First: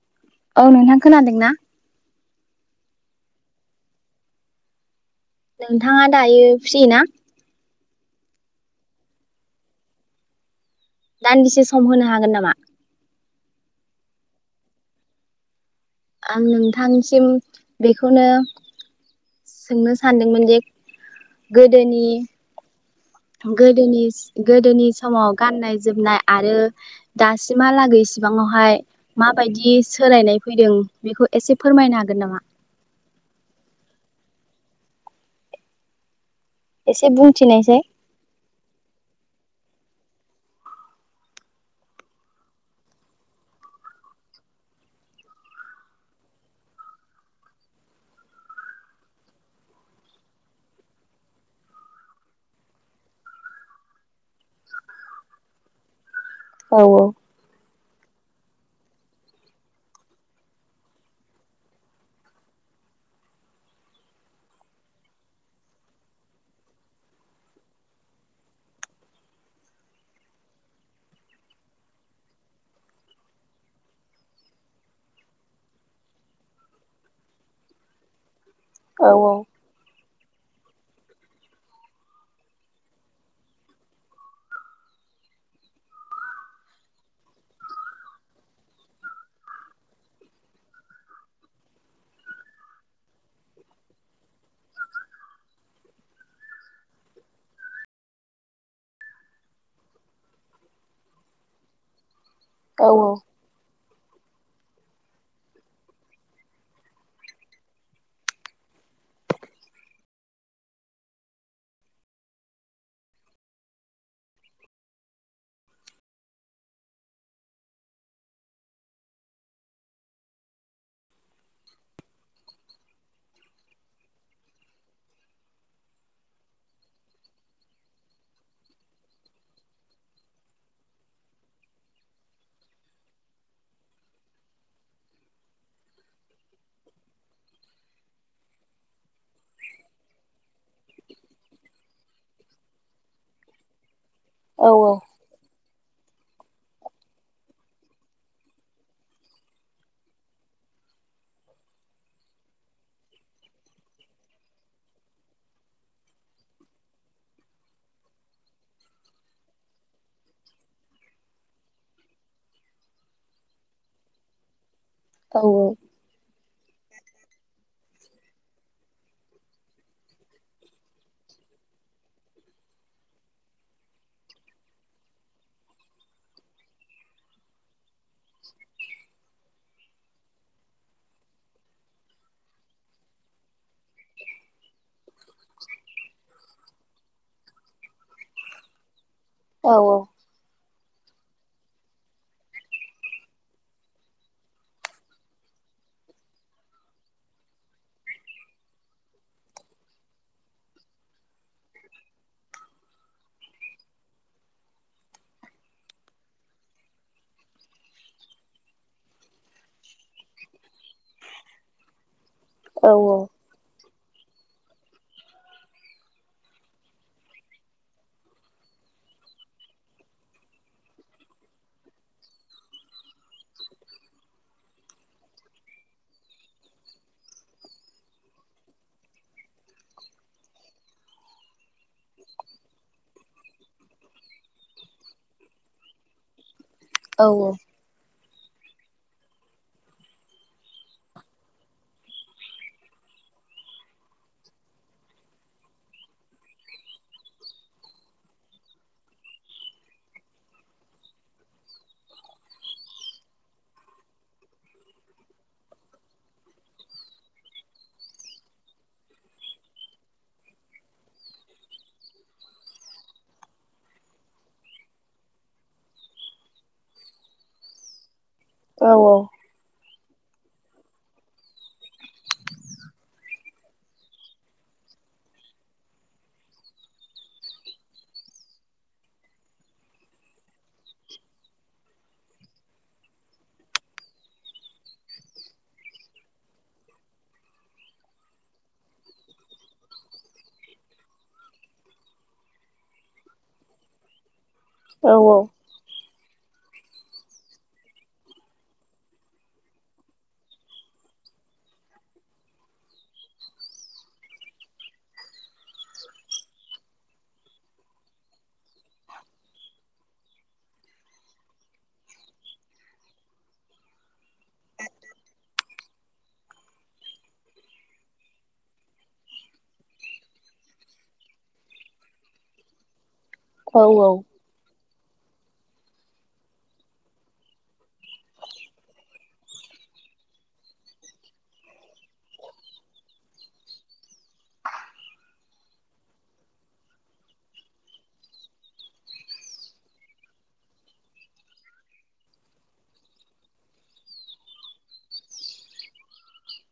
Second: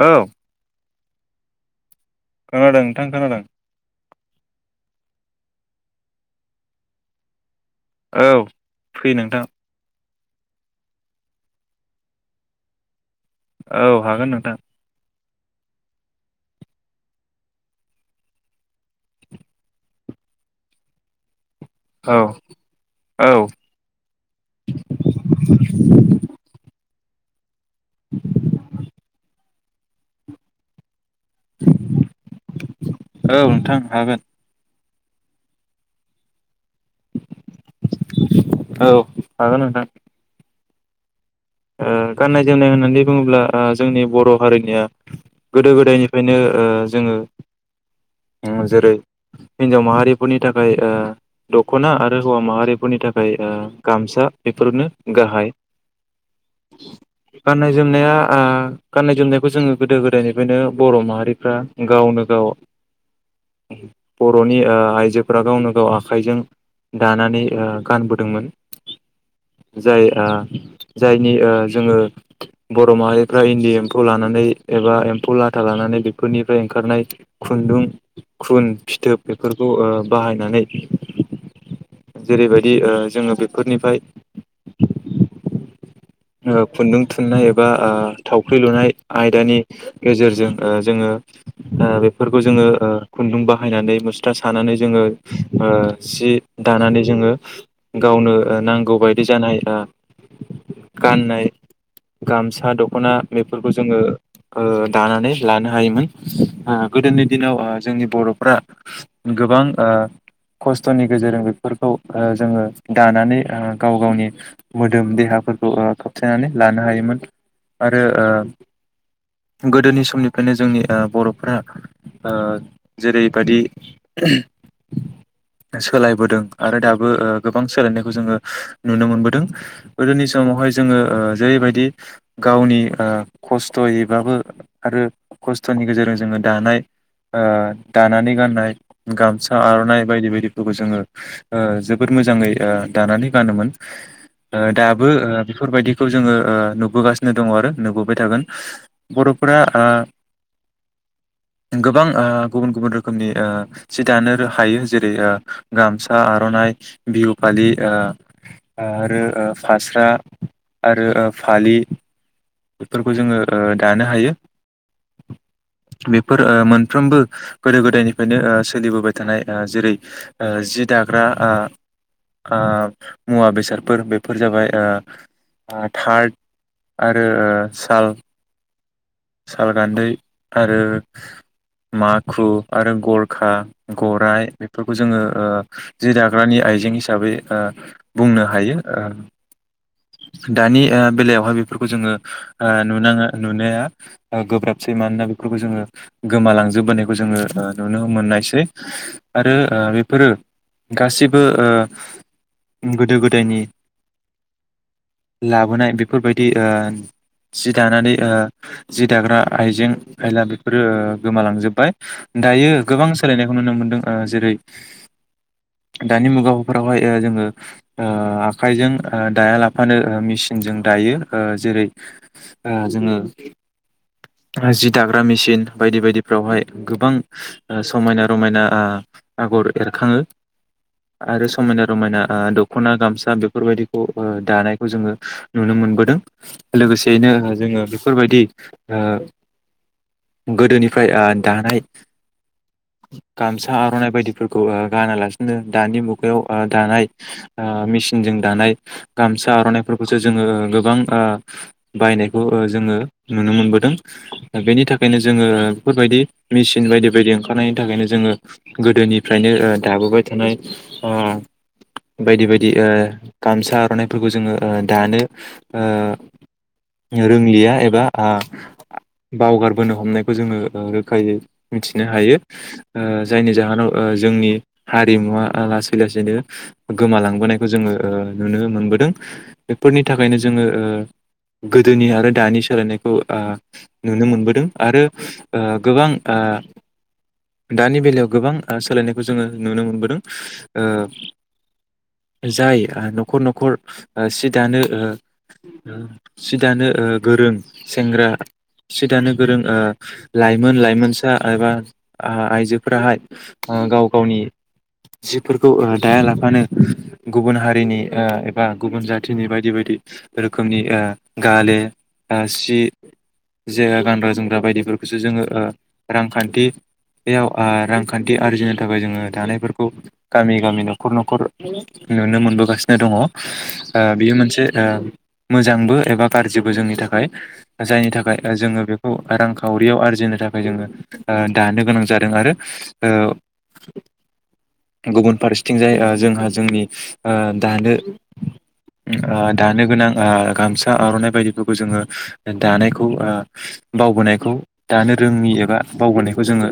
औ खोनादोंना? खोनादों नोंथां खोनादों। नोंथाङा दायो फ्रि ना? औ फ्रि नोंथां दान्दिसे सम होनो हागोन नामा? औ हागोन नोंथां। आं नोंथांसिम बेखौनो- सोंनो सानदोंमोन जे गोदोनि औ औ गोदोनि गोदोनि समाव गाननाय जोमनाय आरो दास सिमहालागै इसेबांआवहाय मा बायदि सोलायनाय फैदों बेखौ एसे फोरमायनो हागोन नामा? नोंथां हागोन एसे बुंथिनायसाय औ हागोन नोंथां गाननाय जोमनाय होननानै बुङोब्ला जोंनि बर' हारिनिया गोदो गोदायनिफ्रायनो जोङो जेरै हिनजाव माहारिफोरनि थाखाय ओ दख'ना आरो हौवा माहारिफोरनि थाखाय ओ गामसा बेफोरनो गाहाय। औ औ। गाननाय जोमनाया गाननाय जोमनायखौ जोङो गोदो गोदायनिफ्रायनो बर' माहारिफ्रा गावनो गाव बर'नि आइजोफ्रा गावनो गाव आखाइजों दानानै गानबोदोंमोन जाय ओ जायनि जोङो बर' माहारिफ्रा इन्दि एम्फौ लानानै एबा एम्फौ लाथा लानानै बेफोरनिफ्राय ओंखारनाय खुन्दुं ख्रुन फिथोब बेफोरखौ ओ बाहायनानै जेरैबायदि ओ जोङो बेफोरनिफ्राय ओ खुन्दुं थुननाय एबा ओ थावख्रि लुनाय आयदानि गेजेरजों ओ जोङो बेफोरखौ जोङो ओ खुन्दुं बाहायनानै मुस्रा सानानै जोङो ओ सि दानानै जोङो गावनो नांगौ बायदि जानाय ओ गाननाय गामसा औ दख'ना बेफोरखौ जोङो ओ दानानै लानो हायोमोन ओ गोदोनि दिनाव ओ जोंनि बर'फ्रा गोबां ओ खस्थ'नि गेजेरजों बेफोरखौ ओ जोङो दानानै ओ गाव गावनि मोदोम देहाफोरखौ फोरखौ ओ खोबथेनानै लानो हायोमोन आरो गोदोनि समनिफ्रायनो जोंनि ओ बर'फ्रा ओ जेरैबादि सोलायबोदों आरो दाबो ओ गोबां सोलायनायखौ जोङो ओ नुनो मोनबोदों गोदोनि सम समावहाय जोङो जेरैबायदि गावनि ओ खस्थ'यैबाबो आरो खस्थ'नि गेजेरजों जोङो दानाय ओ दानानै गाननाय गामसा आर'ना बायदि बायदिफोरखौ जोङो ओ जोबोद मोजाङै ओ दानानै गानोमोन ओ औ औ। दाबो बेफोरबायदिखौ जोङो नुबोगासिनो दङ आरो नुबोबाय थागोन बर'फोरा ओ गोबां ओ गुबुन गुबुन रोखोमनि ओ सि दानो हायो जेरै ओ गामसा आर'नाइ बिहु फालि ओ आरो ओ फास्रा आरो ओ फालि बेफोरखौ जोङो ओ दानो हायो औ बेफोर मोनफ्रोमबो गोदो गोदायनिफ्रायनो ओ सोलिबोबाय थानाय ओ जेरै जि दाग्रा आ ओ मुवा बेसादफोर बेफोर जाबाय ओ थारथ आरो आरो ओ साल साल गान्दै आरो माखु आरो गरखा गराइ बेफोरखौ जोङो ओ जि दाग्रानि आइजें हिसाबै ओ बुंनो हायो ओ औ औ। दानि बेलायावहाय बे फोरखौ जोङो नुङा नुनाया गोब्राबसै मानोना बेफोरखौ जोङो गोमालांजोबबोनायखौ जोङो नुनो मोननायसै आरो ओ बेफोरो गासिबो ओ गोदो गोदायनि लाबोनाय बेफोरबायदि बिदि ओ जि दानानै ओ जि दाग्रा आइजें आयला बेफोरो ओ गोमालांजोबबाय दायो औ गोबां सोलायनायखौ नुनो मोनदों जेरै दानि मुगाफोरावहाय जोङो ओ आखाइजों दाया लाफानो मेसिनजों दायो ओ जेरै ओ जोङो जि दाग्रा मेसिन बायदि बायदिफ्रावहाय गोबां समायना रमायना ओ आगर एरखाङो आरो समायना रमायना ओ दख'ना गामसा बेफोरबायदिखौ ओ दानायखौ जोङो नुनो मोनबोदों औ लोगोसेयैनो जोङो बेफोरबायदि ओ गोदोनिफ्राय दानाय गामसा आर'नाइ बायदिफोरखौ ओ गानालासिनो दानि ओ मुगायाव दानाय ओ मेसिनजों दानाय गामसा आर'नाइफोरखौसो जोङो गोबां ओ बायनायखौ जोङो नुनो मोनबोदों बेनि थाखायनो जोङो बेफोरबायदि मेसिन बायदि बायदि ओंखारनायनि थाखायनो जोङो गोदोनिफ्रायनो ओ दाबोबाय थानाय ओ बायदि बायदि ओ गामसा आर'नाइफोरखौ जोङो ओ दानो। ओ रोंलिया एबा। औ बावगार बोनो हमनायखौ जोङो रोखायै मिथिनो हायो ओ जायनि जाहोनाव जोंनि हारिमुवा लासै लासैनो गोमालांबोनायखौ जोङो ओ नुनो मोनबोदों बेफोरनि थाखायनो जोङो ओ गोदोनि आरो दानि सोलायनायखौ ओ नुनो मोनबोदों आरो ओ गोबां ओ दानि बेलायाव गोबां सोलायनायखौ जोङो नुनो मोनबोदों ओ जाय न'खर न'खर सि दानो औ। सिदानो गोरों सेंग्रा सिदानो गोरों ओ लाइमोन लाइमोनसा एबा आइजोफोराहाय गाव गावनि जिफोरखौ दाया लाफानो गुबुन हारिनि एबा गुबुन जाथिनि बायदि बायदि रोखोमनि ओ गाले सि जे गानग्रा जोमग्रा बायदिफोरखौसो जोङो ओ रांखान्थियाव रांखान्थि आरजिनो थाखाय जोङो दानायफोरखौ गामि गामि न'खर न'खर नुनो मोनबोगासिनो दङ। ओ बेयो औ मोनसे। मोजांबो एबा गाज्रिबो जोंनि थाखाय जायनि थाखाय जोङो बेखौ रांखावरियाव आरजिनो थाखाय जोङो ओ दानो गोनां जादों आरो ओ गुबुन फारसेथिं जाय जोंहा जोंनि ओ दानो दानो गोनां ओ गामसा आर'नाइ बायदिफोरखौ जोङो दानायखौ ओ बावबोनायखौ दानो रोङि एबा बावबोनायखौ जोङो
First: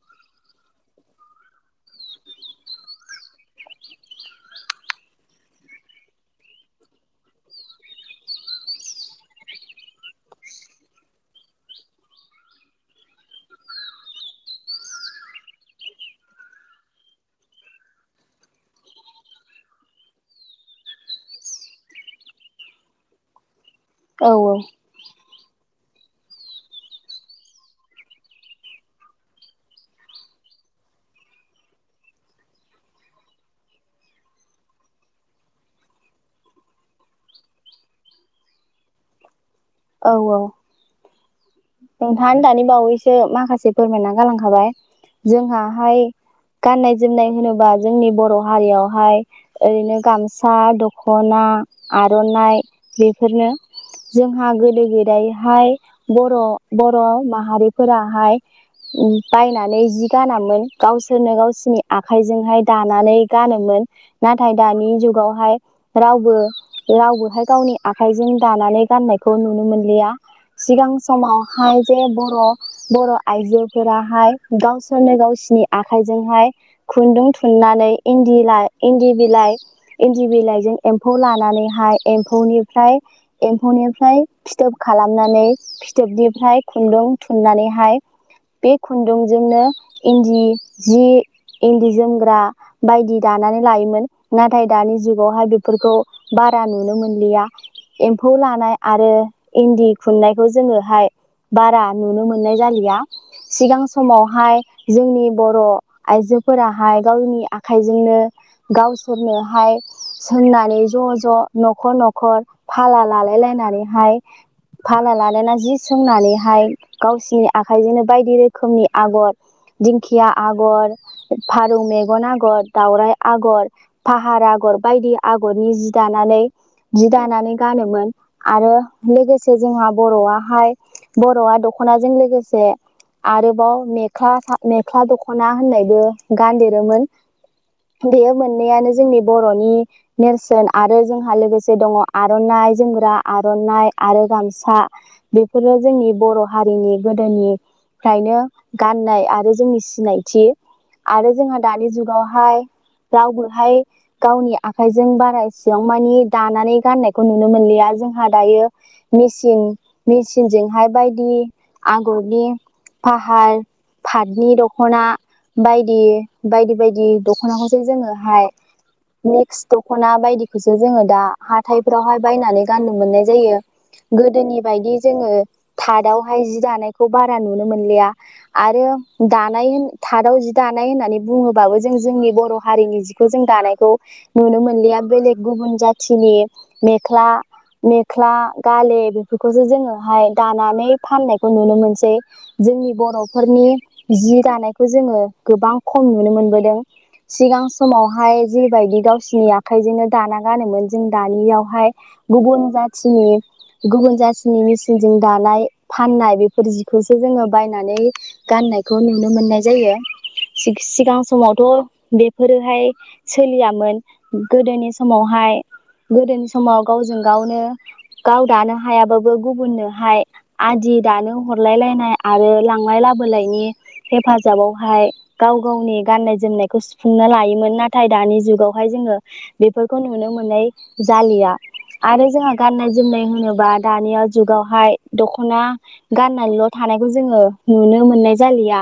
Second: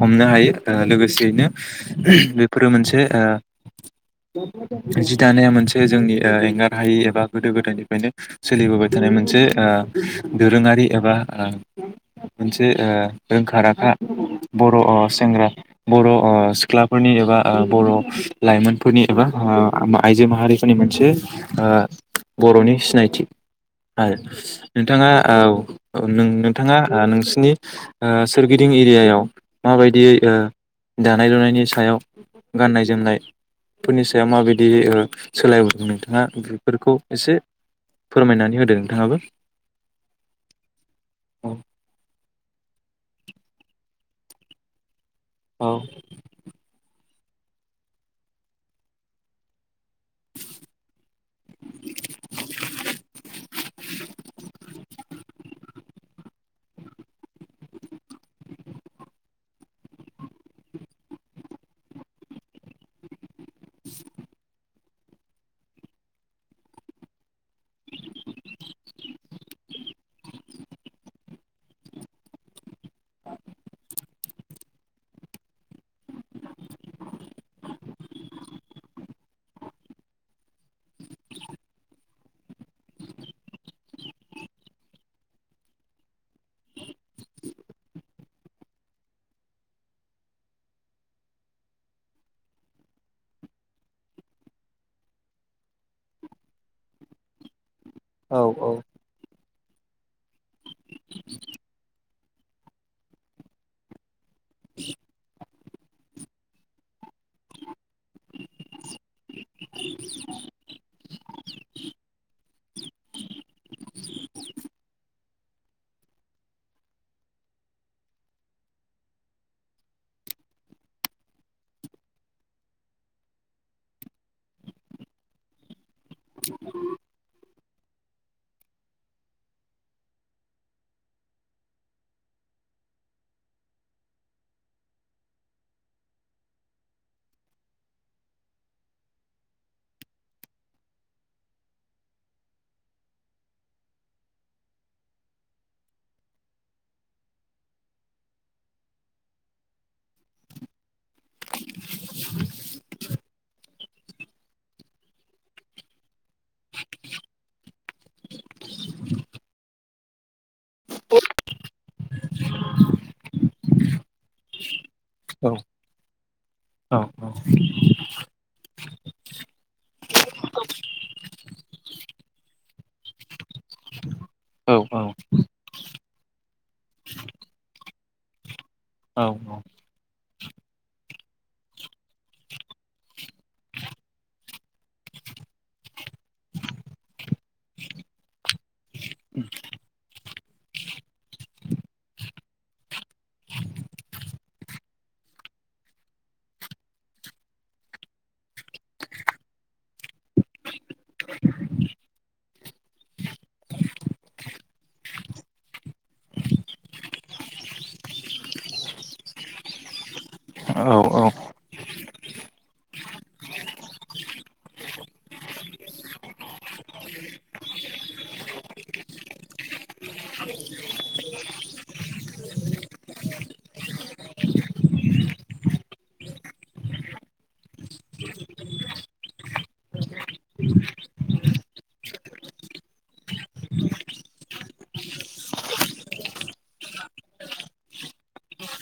हमनो हायो ओ लोगोसेयैनो बेफोरो मोनसे जि दानाया मोनसे जोंनि ओ एंगार हायै एबा गोदो गोदायनिफ्रायनो सोलिबोबाय थानाय मोनसे ओ दोरोङारि एबा मोनसे ओ रोंखा राखा बर' सेंग्रा बर' सिख्लाफोरनि एबा बर' लाइमोनफोरनि एबा आइजो माहारिफोरनि मोनसे ओ बर'नि सिनायथि औ नोंथाङा औ ओ नों नोंथाङा ओ नोंसिनि ओ सोरगिदिं एरियायाव माबायदि ओ दानाय लुनायनि सायाव गाननाय जोमनायफोरनि सायाव माबायदि ओ सोलायहर नोंथाङा बेफोरखौ एसे फोरमायनानै होदो नोंथाङाबो औ औ औ नोंथाङानो दानि बावैसो माखासे फोरमायना गालां खाबाय औ जोंहाहाय गाननाय जोमनाय होनोबा जोंनि बर' हारियावहाय ओरैनो गामसा दख'ना आर'नाइ बेफोरनो जोंहा गोदो गोदायहाय बर' बर' माहारिफोराहाय बायनानै जि गानामोन गावसोरनो गावसोरनि आखाइजोंहाय दानानै गानोमोन नाथाय दानि जुगावहाय रावबो रावबोहाय गावनि आखाइजों दानानै गाननायखौ नुनो मोनलिया सिगां समाव हाय जे बर' बर' आइजोफोराहाय गावसोरनो गावसोरनि आखाइजोंहाय खुन्दुं थुननानै इन्दि लाइ इन्दि बिलाइ इन्दि बिलाइजों एम्फौ लानानैहाय एमफौनिफ्राय एम्फौनिफ्राय फिथोब खालामनानै फिथोब फ्राय खुन्दुं थुननानैहाय बे खुन्दुंजोंनो इन्दि जि इन्दि जोमग्रा बायदि दानानै लायोमोन नाथाय दानि जुगावहाय बेफोरखौ बारा नुनो मोनलिया एम्फौ औ लानाय आरो इन्दि खुननायखौ जोङोहाय बारा नुनो मोननाय जालिया सिगां समाव हाय जोंनि बर' आइजोफोराहाय गावनि आखाइजोंनो गावसोरनोहाय होननानै ज' ज न'खर न'खर फाला लालाय लायनानैहाय फाला लालायनानै जि सोंनानैहाय गावसिनि आखाइजोंनो बायदि रोखोमनि आगर दिंखिया आगर फारौ मेगन आगर दावराइ आगर फाहार आगर बायदि आगरनि जि दानानै जि दानानै गानोमोन आरो लोगोसे जोंहा बर'आहाय बर'आ दख'नाजों लोगोसे आरोबाव मेख्ला मेख्ला दख'ना होननायबो गानदेरोमोन बेयो मोननैयानो जोंनि बर'नि नेरसोन आरो जोंहा लोगोसे दङ आर'नाइ जोमग्रा आर'नाइ आरो गामसा बेफ फोरो जोंनि बर' हारिनि गोदोनिफ्रायनो गाननाय आरो जोंनि सिनायथि आरो जोंहा दानि जुगावहाय रावबोहाय गावनि आखाइजों बारा एसेबां मानि दानानै गाननायखौ नुनो मोनलिया जोंहा दायो मेसिन मेसि सिनजों हाय बायदि आगरनि फाहार फाटनि दख'ना औ बायदि बायदि बायदि दख'नाखौसो जोङोहाय मिक्स दख'ना बायदिखौसो जोङो दा हाथायफोरावहाय बायनानै गाननो मोननाय जायो गोदोनि औ बायदि ओ थादावहाय जि दानायखौ बारा नुनो मोनलिया आरो दानाय होनो थादाव जि दानाय होननानै बुङोबाबो जों जोंनि बर' हारिनि जिखौ जों दानायखौ नुनो मोनलिया बेलेग गुबुन जाथिनि मेख्ला मेख्ला गाले बेफोरखौसो जोङो हाय दानानै फाननायखौ नुनो मोनसै जोंनि बर'फोरनि जि दानायखौ जोङो गोबां खम नुनो मोनबोदों सिगां समावहाय जिबायदि गावसोरनि आखाइजोंनो दाना गानोमोन जों दानियावहाय गुबुन जाथिनि गुबुन जाथिनि मिसि नजों दानाय फाननाय बेफोर जिखौसो जोङो बायनानै गाननायखौ नुनो मोननाय जायो सिग औ सिगां समावथ' बेफोरोहाय सोलियामोन गोदोनि समावहाय गोदोनि समाव गावजों गावनो गाव दानो हायाबाबो गुबुननोहाय आदि दानो हरलाय लायनाय आरो लांलाय लाबोलायनि हेफाजाबावहाय गाव गावनि गाननाय जोमनायखौ सुफुंना लायोमोन नाथाय दानि जुगावहाय जोङो बेफोरखौ नुनो मोननाय जालिया आरो जोंहा गाननाय जोमनाय होनोबा दानिया जुगावहाय दख'ना गाननानैल' थानायखौ जोङो नुनो मोननाय जालिया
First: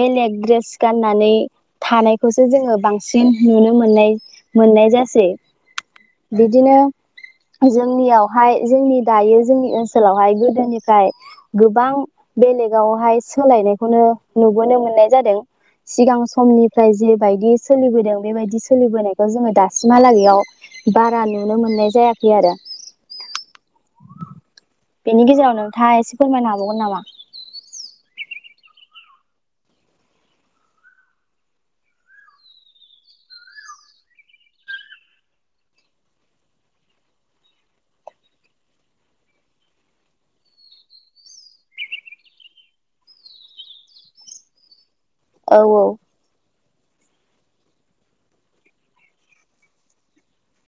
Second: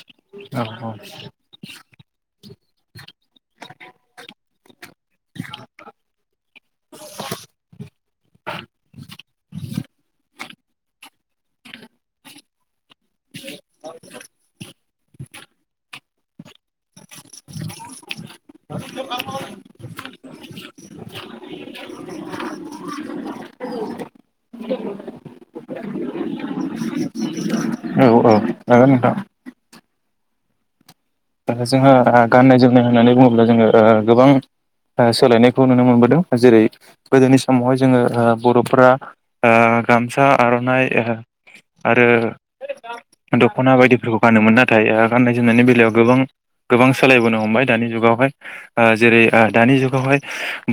बेलेग औ दड्रेस औ गाननानै थानायखौसो जोंङो बांसिन नुनो मोननाय मोननाय जासै बिदिनो जोंनियावहाय जोंनि दायो जोंनि ओल ओनावहाय गोदोनिफ्राय गोबां बेलेगावहाय सोलायनायखौनो नुबोनो मोननाय जादों। सिगां समनिफ्राय जेबायदि सोलिबोदों बेबायदि सोलिबोनायखौ जोंङो दा सिमहालागैआव बारा नुनो मोननाय जायाखै आरो। बेनि गेजेराव नोंथाङा एसे फोरमायनो हाबावगोन नामा? औ औ हागोन नोंथां जोंहा गाननाय जोमनाय होननानै बुङोब्ला जोङो ओ गोबां ओ सोलायनायखौ नुनो मोनबोदों जेरै गोदोनि समावहाय ओ जोंङो बर'फोरा ओ गामसा आर'नाइ आरो दख'ना बायदिफोरखौ गानोमोन नाथाय गाननाय औ जोमनायनि बेलायाव गोबां गोबां सोलायबोनो हमबाय दानि जुगावहाय ओ जेरै ओ दानि जुगावहाय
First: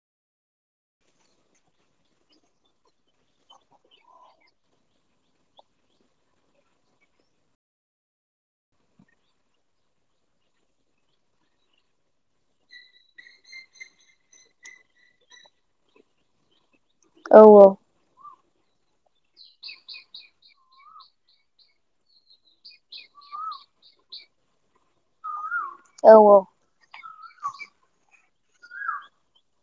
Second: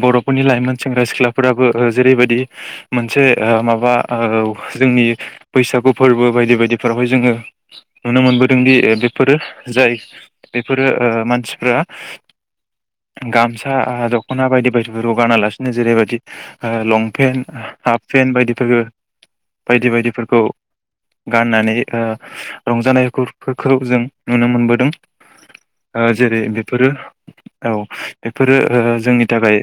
बर'फोरनि लाइमोन सेंग्रा सिख्लाफोराबो ओ जेरैबायदि मोनसे ओ माबा ओ जोंनि बैसागु फोरबो बायदि बायदिफोरावहाय जोंङो नुनो मोनबोदोंदि बेफोरो जाय बेफोरो ओ मानसिफोरा गामसा दख'ना बायदि बायदि रगानालासिनो जेरैबायदि लं औ पेन्ट हाफ पेन्ट बायदि बायदि बायदिफोरखौ गाननानै रंजानायफोरखौ जों नुनो मोनबोदों। [inaudible] ओ औ जेरै बेफोरो औ बेफोरो ओ जोंनि थाखाय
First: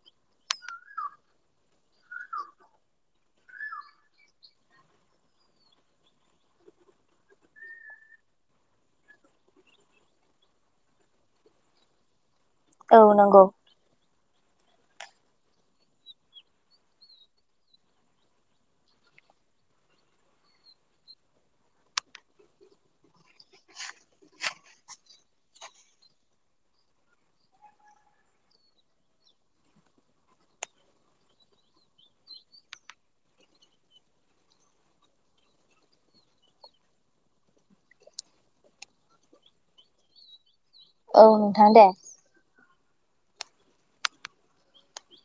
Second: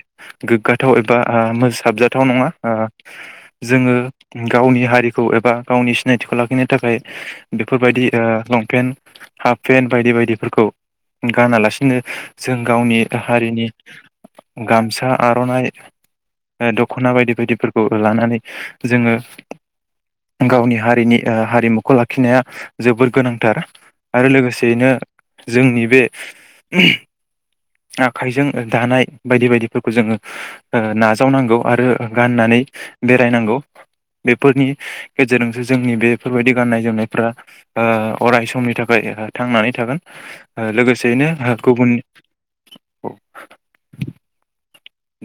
गोग्गाथाव एबा ओ मोसाबजाथाव नङा ओ जोंङो गावनि हारिखौ एबा गावनि सिनायथिखौ लाखिनो थाखाय बेफोरबायदि ओ लंपेन्ट हाफ पेन्ट बायदि बायदि फोरखौ गानालासिनो जों औ गावनि नंगौ हारिनि गामसा आर'नाइ दख'ना बायदि बायदिफोरखौ लानानै जोंङो गावनि हारिनि ओ हारिमुखौ लाखिनाया जोबोर गोनांथार आरो लोगोसेयैनो जोंनि बे आखाइजों दानाय बायदि बायदिफोरखौ जोंङो नाजावनांगौ आरो गाननानै बेरायनांगौ बेफोरनि गेजेरजोंसो जोंनि बेफोरबायदि गाननाय जोमनायफ्रा ओ अराय समनि थाखाय थांनानै थागोन। ओ औ लोगोसेयैनो नोंथां दे गुबुन [unintelligible]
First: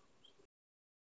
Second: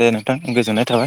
दे नोंथां गोजोननाय थाबाय